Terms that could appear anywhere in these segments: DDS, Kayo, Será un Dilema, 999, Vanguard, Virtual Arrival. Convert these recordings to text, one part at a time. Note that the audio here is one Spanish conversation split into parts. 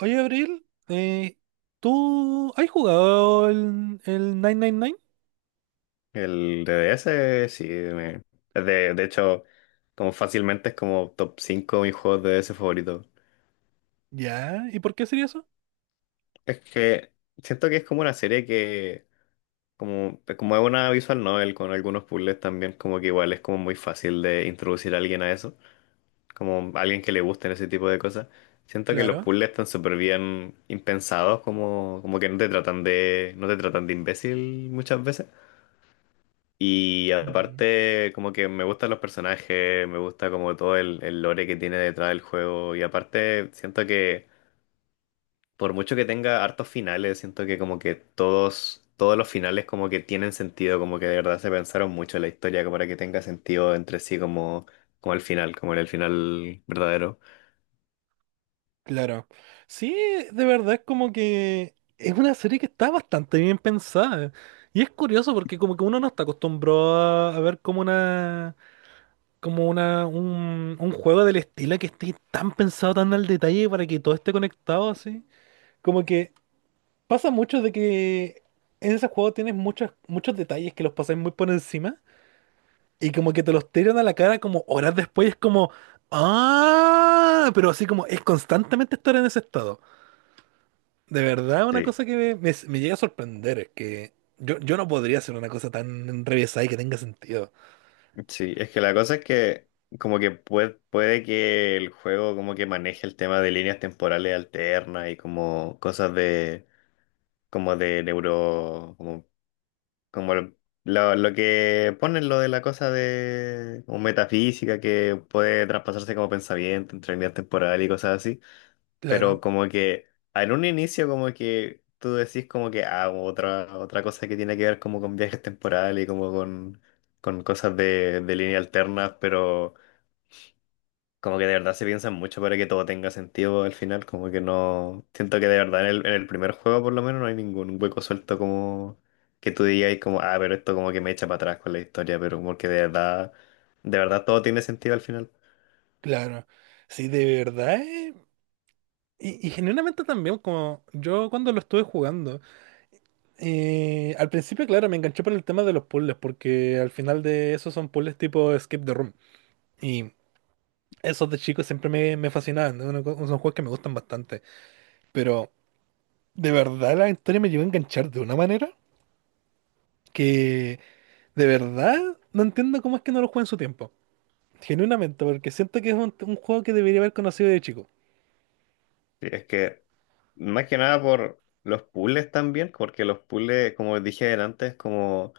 Oye, Abril, ¿tú has jugado el 999? El D. D S. Sí. De hecho, como fácilmente es como top 5 de mis juegos de DDS favoritos. Ya, ¿y por qué sería eso? Es que siento que es como una serie que, como es una visual novel con algunos puzzles también, como que igual es como muy fácil de introducir a alguien a eso, como alguien que le gusten ese tipo de cosas. Siento que los Claro. puzzles están súper bien impensados, como que no te tratan de imbécil muchas veces. Y Ujú. aparte, como que me gustan los personajes, me gusta como todo el lore que tiene detrás del juego. Y aparte, siento que por mucho que tenga hartos finales, siento que como que todos los finales como que tienen sentido, como que de verdad se pensaron mucho en la historia como para que tenga sentido entre sí como, como el final, como en el final verdadero. Claro. Sí, de verdad es como que es una serie que está bastante bien pensada. Y es curioso porque como que uno no está acostumbrado a ver como un juego del estilo que esté tan pensado, tan al detalle para que todo esté conectado así. Como que pasa mucho de que en ese juego tienes muchos detalles que los pasáis muy por encima y como que te los tiran a la cara como horas después, es como, ah, pero así como es constantemente estar en ese estado. De verdad, una Sí, cosa que me llega a sorprender es que yo no podría hacer una cosa tan revesada y que tenga sentido. sí, es que la cosa es que como que puede que el juego como que maneje el tema de líneas temporales alternas y como cosas de como de neuro, como, como lo, lo que ponen lo de la cosa de como metafísica que puede traspasarse como pensamiento entre líneas temporales y cosas así, pero Claro, como que en un inicio como que tú decís como que ah, otra cosa que tiene que ver como con viajes temporales y como con cosas de línea alterna, pero... Como que de verdad se piensan mucho para que todo tenga sentido al final, como que no... Siento que de verdad en el primer juego por lo menos no hay ningún hueco suelto como que tú digas como, ah, pero esto como que me echa para atrás con la historia, pero como que de verdad todo tiene sentido al final. claro. Sí, de verdad. Y genuinamente también, como yo cuando lo estuve jugando. Al principio, claro, me enganché por el tema de los puzzles, porque al final de esos son puzzles tipo Skip the Room. Y esos de chicos siempre me fascinaban, ¿no? Son juegos que me gustan bastante. Pero de verdad la historia me llegó a enganchar de una manera que de verdad no entiendo cómo es que no lo jugué en su tiempo. Genuinamente, porque siento que es un juego que debería haber conocido de chico. Y es que más que nada por los puzzles también, porque los puzzles, como dije antes, como...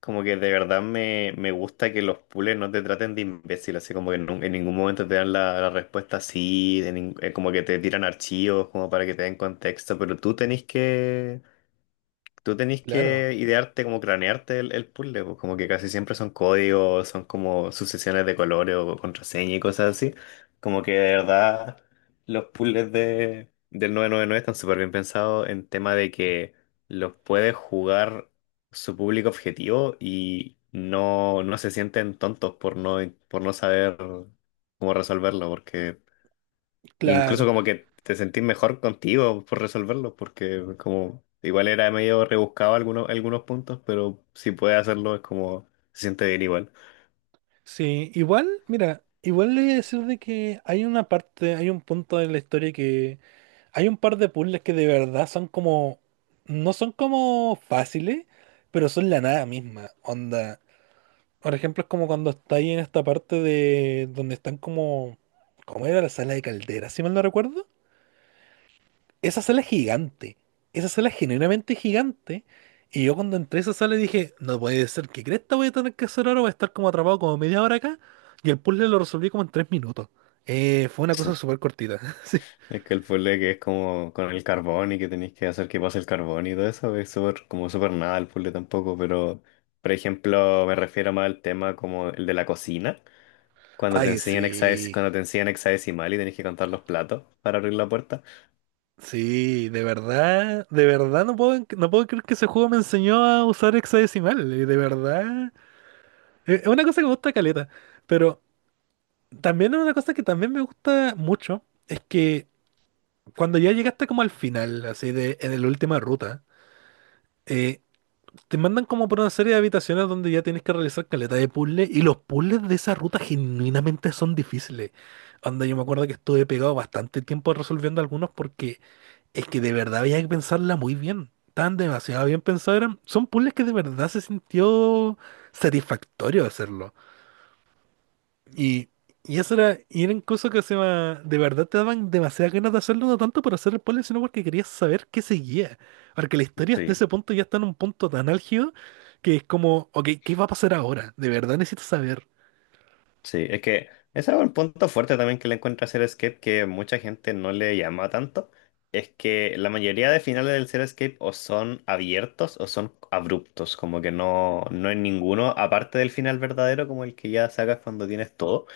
Como que de verdad me gusta que los pules no te traten de imbécil, así como que ningún momento te dan la respuesta así, como que te tiran archivos como para que te den contexto, pero tú tenés que, Tú tenés Claro, que idearte, como cranearte el puzzle, pues, como que casi siempre son códigos, son como sucesiones de colores o contraseña y cosas así. Como que de verdad los puzzles del 999 están súper bien pensados en tema de que los puede jugar su público objetivo y no se sienten tontos por no saber cómo resolverlo, porque y incluso claro. como que te sentís mejor contigo por resolverlo, porque como igual era medio rebuscado algunos, algunos puntos, pero si puedes hacerlo es como se siente bien igual. Sí, igual, mira, igual le voy a decir de que hay una parte, hay un punto en la historia que hay un par de puzzles que de verdad son como, no son como fáciles, pero son la nada misma. Onda, por ejemplo, es como cuando estáis en esta parte de donde están como, ¿cómo era la sala de caldera, si mal no recuerdo? Esa sala es gigante, esa sala es genuinamente gigante. Y yo cuando entré a esa sala dije, no puede ser, ¿qué cresta voy a tener que hacer ahora? Voy a estar como atrapado como media hora acá. Y el puzzle lo resolví como en tres minutos. Fue una cosa Sí. súper cortita. Sí. Es que el puzzle que es como con el carbón y que tenéis que hacer que pase el carbón y todo eso, es súper, como súper nada el puzzle tampoco, pero por ejemplo me refiero más al tema como el de la cocina, cuando te Ay, enseñan hexadecimal, sí. cuando te enseñan hexadecimal y tenés que contar los platos para abrir la puerta. Sí, de verdad no puedo, no puedo creer que ese juego me enseñó a usar hexadecimal, de verdad. Es una cosa que me gusta caleta, pero también es una cosa que también me gusta mucho, es que cuando ya llegaste como al final, así de en la última ruta, eh, te mandan como por una serie de habitaciones donde ya tienes que realizar caleta de puzzles y los puzzles de esa ruta genuinamente son difíciles. Anda, yo me acuerdo que estuve pegado bastante tiempo resolviendo algunos porque es que de verdad había que pensarla muy bien. Tan demasiado bien pensados eran. Son puzzles que de verdad se sintió satisfactorio hacerlo. Y, y eso era, y eran cosas que de verdad te daban demasiadas ganas de hacerlo, no tanto por hacer el puzzle, sino porque querías saber qué seguía. Porque la historia hasta Sí. ese punto ya está en un punto tan álgido que es como, ok, ¿qué va a pasar ahora? De verdad necesito saber. Sí, es que ese es un punto fuerte también que le encuentro a Escape que mucha gente no le llama tanto. Es que la mayoría de finales del Escape o son abiertos o son abruptos, como que no hay ninguno, aparte del final verdadero, como el que ya sacas cuando tienes todo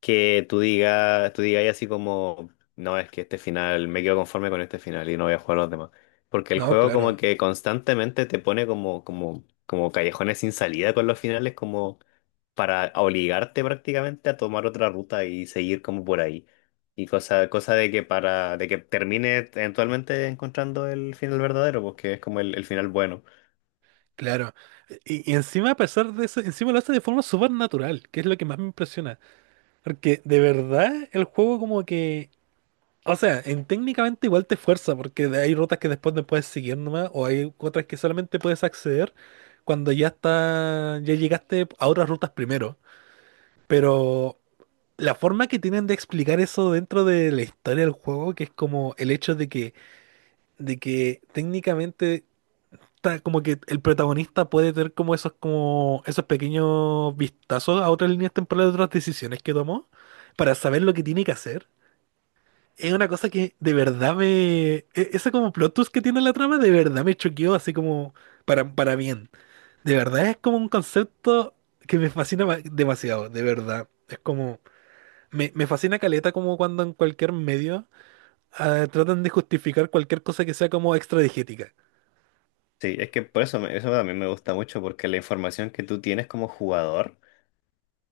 que tú digas así como, no, es que este final, me quedo conforme con este final y no voy a jugar los demás. Porque el No, juego como claro, que constantemente te pone como, como callejones sin salida con los finales, como para obligarte prácticamente a tomar otra ruta y seguir como por ahí. Y cosa de que de que termine eventualmente encontrando el final verdadero, porque es como el final bueno. claro. Y encima, a pesar de eso, encima lo hace de forma súper natural, que es lo que más me impresiona. Porque de verdad el juego como que... O sea, en técnicamente igual te fuerza porque hay rutas que después no puedes seguir nomás, o hay otras que solamente puedes acceder cuando ya está, ya llegaste a otras rutas primero. Pero la forma que tienen de explicar eso dentro de la historia del juego, que es como el hecho de que técnicamente está como que el protagonista puede tener como esos pequeños vistazos a otras líneas temporales de otras decisiones que tomó, para saber lo que tiene que hacer es una cosa que de verdad me... Ese como plot twist que tiene la trama, de verdad me choqueó así como para bien. De verdad es como un concepto que me fascina demasiado, de verdad. Es como... Me fascina caleta como cuando en cualquier medio ah, tratan de justificar cualquier cosa que sea como extradigética. Sí, es que por eso, eso también me gusta mucho, porque la información que tú, tienes como jugador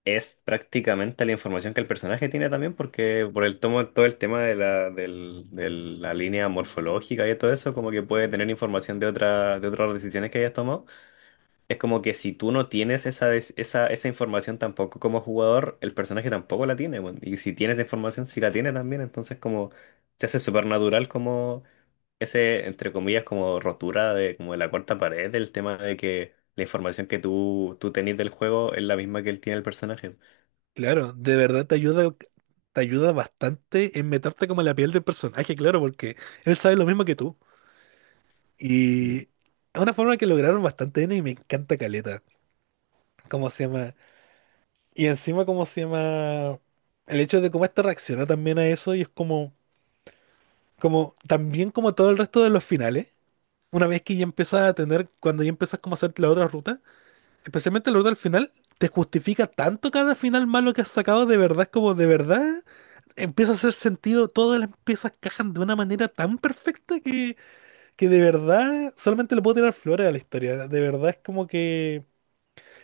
es prácticamente la información que el personaje tiene también, porque por el tomo, todo el tema de la, de la línea morfológica y todo eso, como que puede tener información de otras decisiones que hayas tomado. Es como que si tú no tienes esa información tampoco como jugador, el personaje tampoco la tiene, weón. Y si tienes esa información, sí la tiene también. Entonces como se hace súper natural como ese, entre comillas, como rotura de como de la cuarta pared, del tema de que la información que tú tenés del juego es la misma que él tiene el personaje. Claro, de verdad te ayuda bastante en meterte como en la piel del personaje, claro, porque él sabe lo mismo que tú. Y es una forma que lograron bastante bien y me encanta caleta. ¿Cómo se llama? Y encima, ¿cómo se llama? El hecho de cómo esta reacciona también a eso y es como, como, también como todo el resto de los finales, una vez que ya empiezas a tener, cuando ya empiezas como a hacer la otra ruta, especialmente la ruta del final, te justifica tanto cada final malo que has sacado, de verdad, es como de verdad, empieza a hacer sentido, todas las piezas cajan de una manera tan perfecta que de verdad solamente le puedo tirar flores a la historia, de verdad es como que...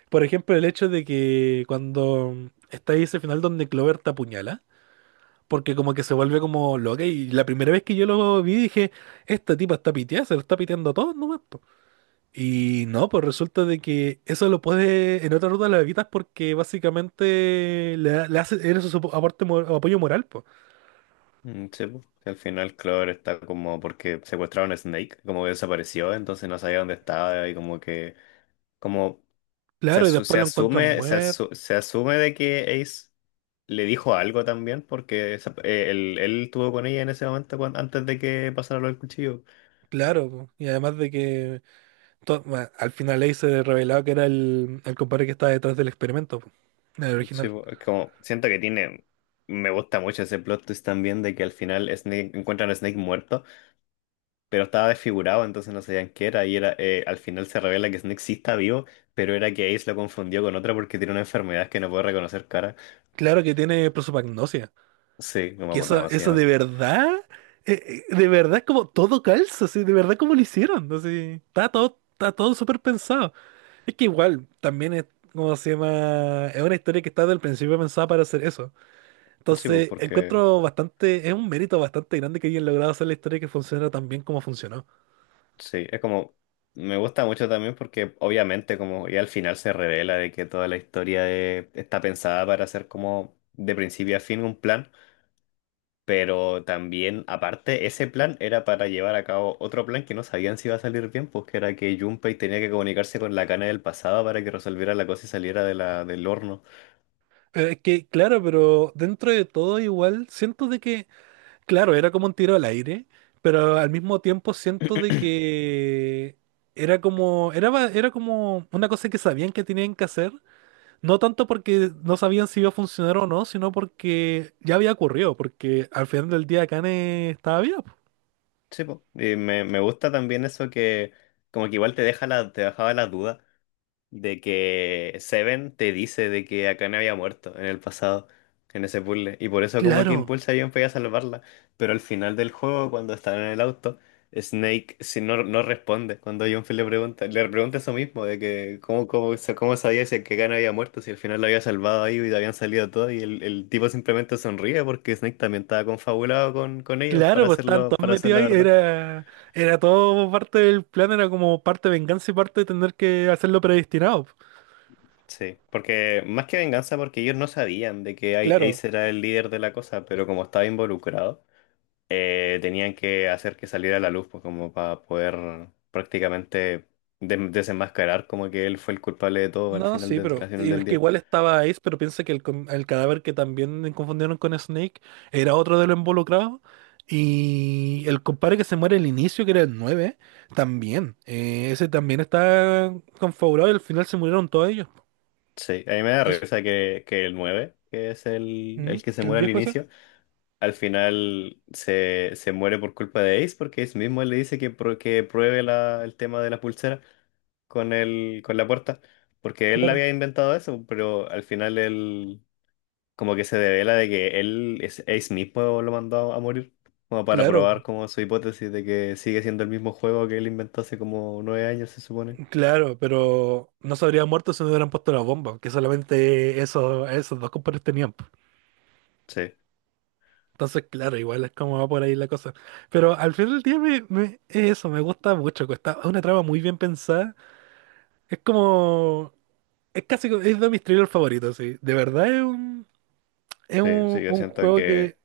Por ejemplo, el hecho de que cuando está ahí ese final donde Clover te apuñala, porque como que se vuelve como loca y la primera vez que yo lo vi dije, esta tipa está piteada, se lo está piteando a todos nomás, po". Y no, pues resulta de que eso lo puede, en otra ruta lo evitas porque básicamente le hace, eres su aporte, o apoyo moral, pues. Mm. Sí, po, que al final Clover está como porque secuestraron a Snake, como que desapareció, entonces no sabía dónde estaba y como que como se, Claro, y asu- se después lo encuentran asume se, muerto. asu- se asume de que Ace le dijo algo también porque él estuvo con ella en ese momento antes de que pasara lo del cuchillo. Claro, po. Y además de que bueno, al final ahí se revelaba que era el compadre que estaba detrás del experimento, po, el Sí, original. po, es como siento que tiene. Me gusta mucho ese plot twist también de que al final Snake encuentran a Snake muerto pero estaba desfigurado, entonces no sabían qué era. Y era, al final se revela que Snake sí está vivo, pero era que Ace lo confundió con otra porque tiene una enfermedad que no puede reconocer cara. Claro que tiene prosopagnosia. Sí, no me Que acuerdo eso, cómo se eso llama. De verdad como todo calza, así, de verdad como lo hicieron, así, está todo súper pensado. Es que igual, también es, como se llama? Es una historia que está desde el principio pensada para hacer eso. Sí, pues Entonces, porque, encuentro bastante, es un mérito bastante grande que hayan logrado hacer la historia que funciona tan bien como funcionó. sí, es como, me gusta mucho también porque obviamente como ya al final se revela de que toda la historia está pensada para ser como de principio a fin un plan. Pero también, aparte, ese plan era para llevar a cabo otro plan que no sabían si iba a salir bien, pues que era que Junpei tenía que comunicarse con la cana del pasado para que resolviera la cosa y saliera de la, del horno. Es que, claro, pero dentro de todo igual, siento de que... Claro, era como un tiro al aire, pero al mismo tiempo siento de que era como, era como una cosa que sabían que tenían que hacer, no tanto porque no sabían si iba a funcionar o no, sino porque ya había ocurrido, porque al final del día Kane estaba vivo. Sí, pues. Y me gusta también eso que como que igual te dejaba la duda de que Seven te dice de que Akane había muerto en el pasado, en ese puzzle, y por eso como que Claro, impulsa a Junpei a salvarla, pero al final del juego, cuando están en el auto, Snake si no responde cuando Junpei le pregunta eso mismo, de que cómo sabía si que Akane había muerto, si al final lo había salvado ahí y habían salido todos, y el tipo simplemente sonríe porque Snake también estaba confabulado con ellos claro, para pues estaban hacerlo, todos para hacer metidos la ahí, verdad. era, era todo parte del plan, era como parte venganza y parte de tener que hacerlo predestinado. Sí, porque más que venganza, porque ellos no sabían de que Claro. Ace era el líder de la cosa, pero como estaba involucrado, tenían que hacer que saliera a la luz, pues como para poder prácticamente desenmascarar como que él fue el culpable de todo No, sí, pero al final y es del que día. igual estaba Ace, pero piensa que el cadáver que también confundieron con Snake era otro de los involucrados. Y el compadre que se muere al inicio, que era el 9 también. Ese también está configurado y al final se murieron todos ellos. Sí, a mí me da Y eso- risa que el 9 que es el, ¿Mm? el que se ¿El muere al viejo ese? inicio, al final se muere por culpa de Ace, porque Ace mismo le dice que, que pruebe el tema de la pulsera, con el, con la puerta, porque él Claro, había inventado eso, pero al final él como que se devela de que él es Ace mismo lo mandó a morir, como para claro, probar como su hipótesis de que sigue siendo el mismo juego que él inventó hace como 9 años, se supone. claro, pero no se habría muerto si no hubieran puesto la bomba, que solamente esos, esos dos compadres tenían. Sí, Entonces, claro, igual es como va por ahí la cosa. Pero al final del día es eso, me gusta mucho. Que está es una trama muy bien pensada. Es como... Es casi... Es de mis thrillers favoritos, sí. De verdad es un, es sí, sí, un, yo un siento juego que, que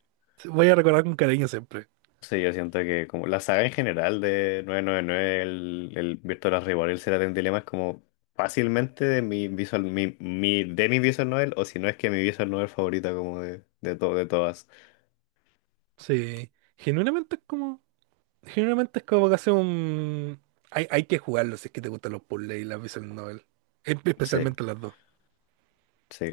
voy a recordar con cariño siempre. sí, yo siento que como la saga en general de 999 el Virtual Arrival, el Será un Dilema es como fácilmente de mi visual novel, o si no es que mi visual novel favorita como de todas. Sí. Genuinamente es como... Genuinamente es como casi un... Hay que jugarlo si es que te gustan los puzzles y las visual novel. Sí. Especialmente las dos. Sí.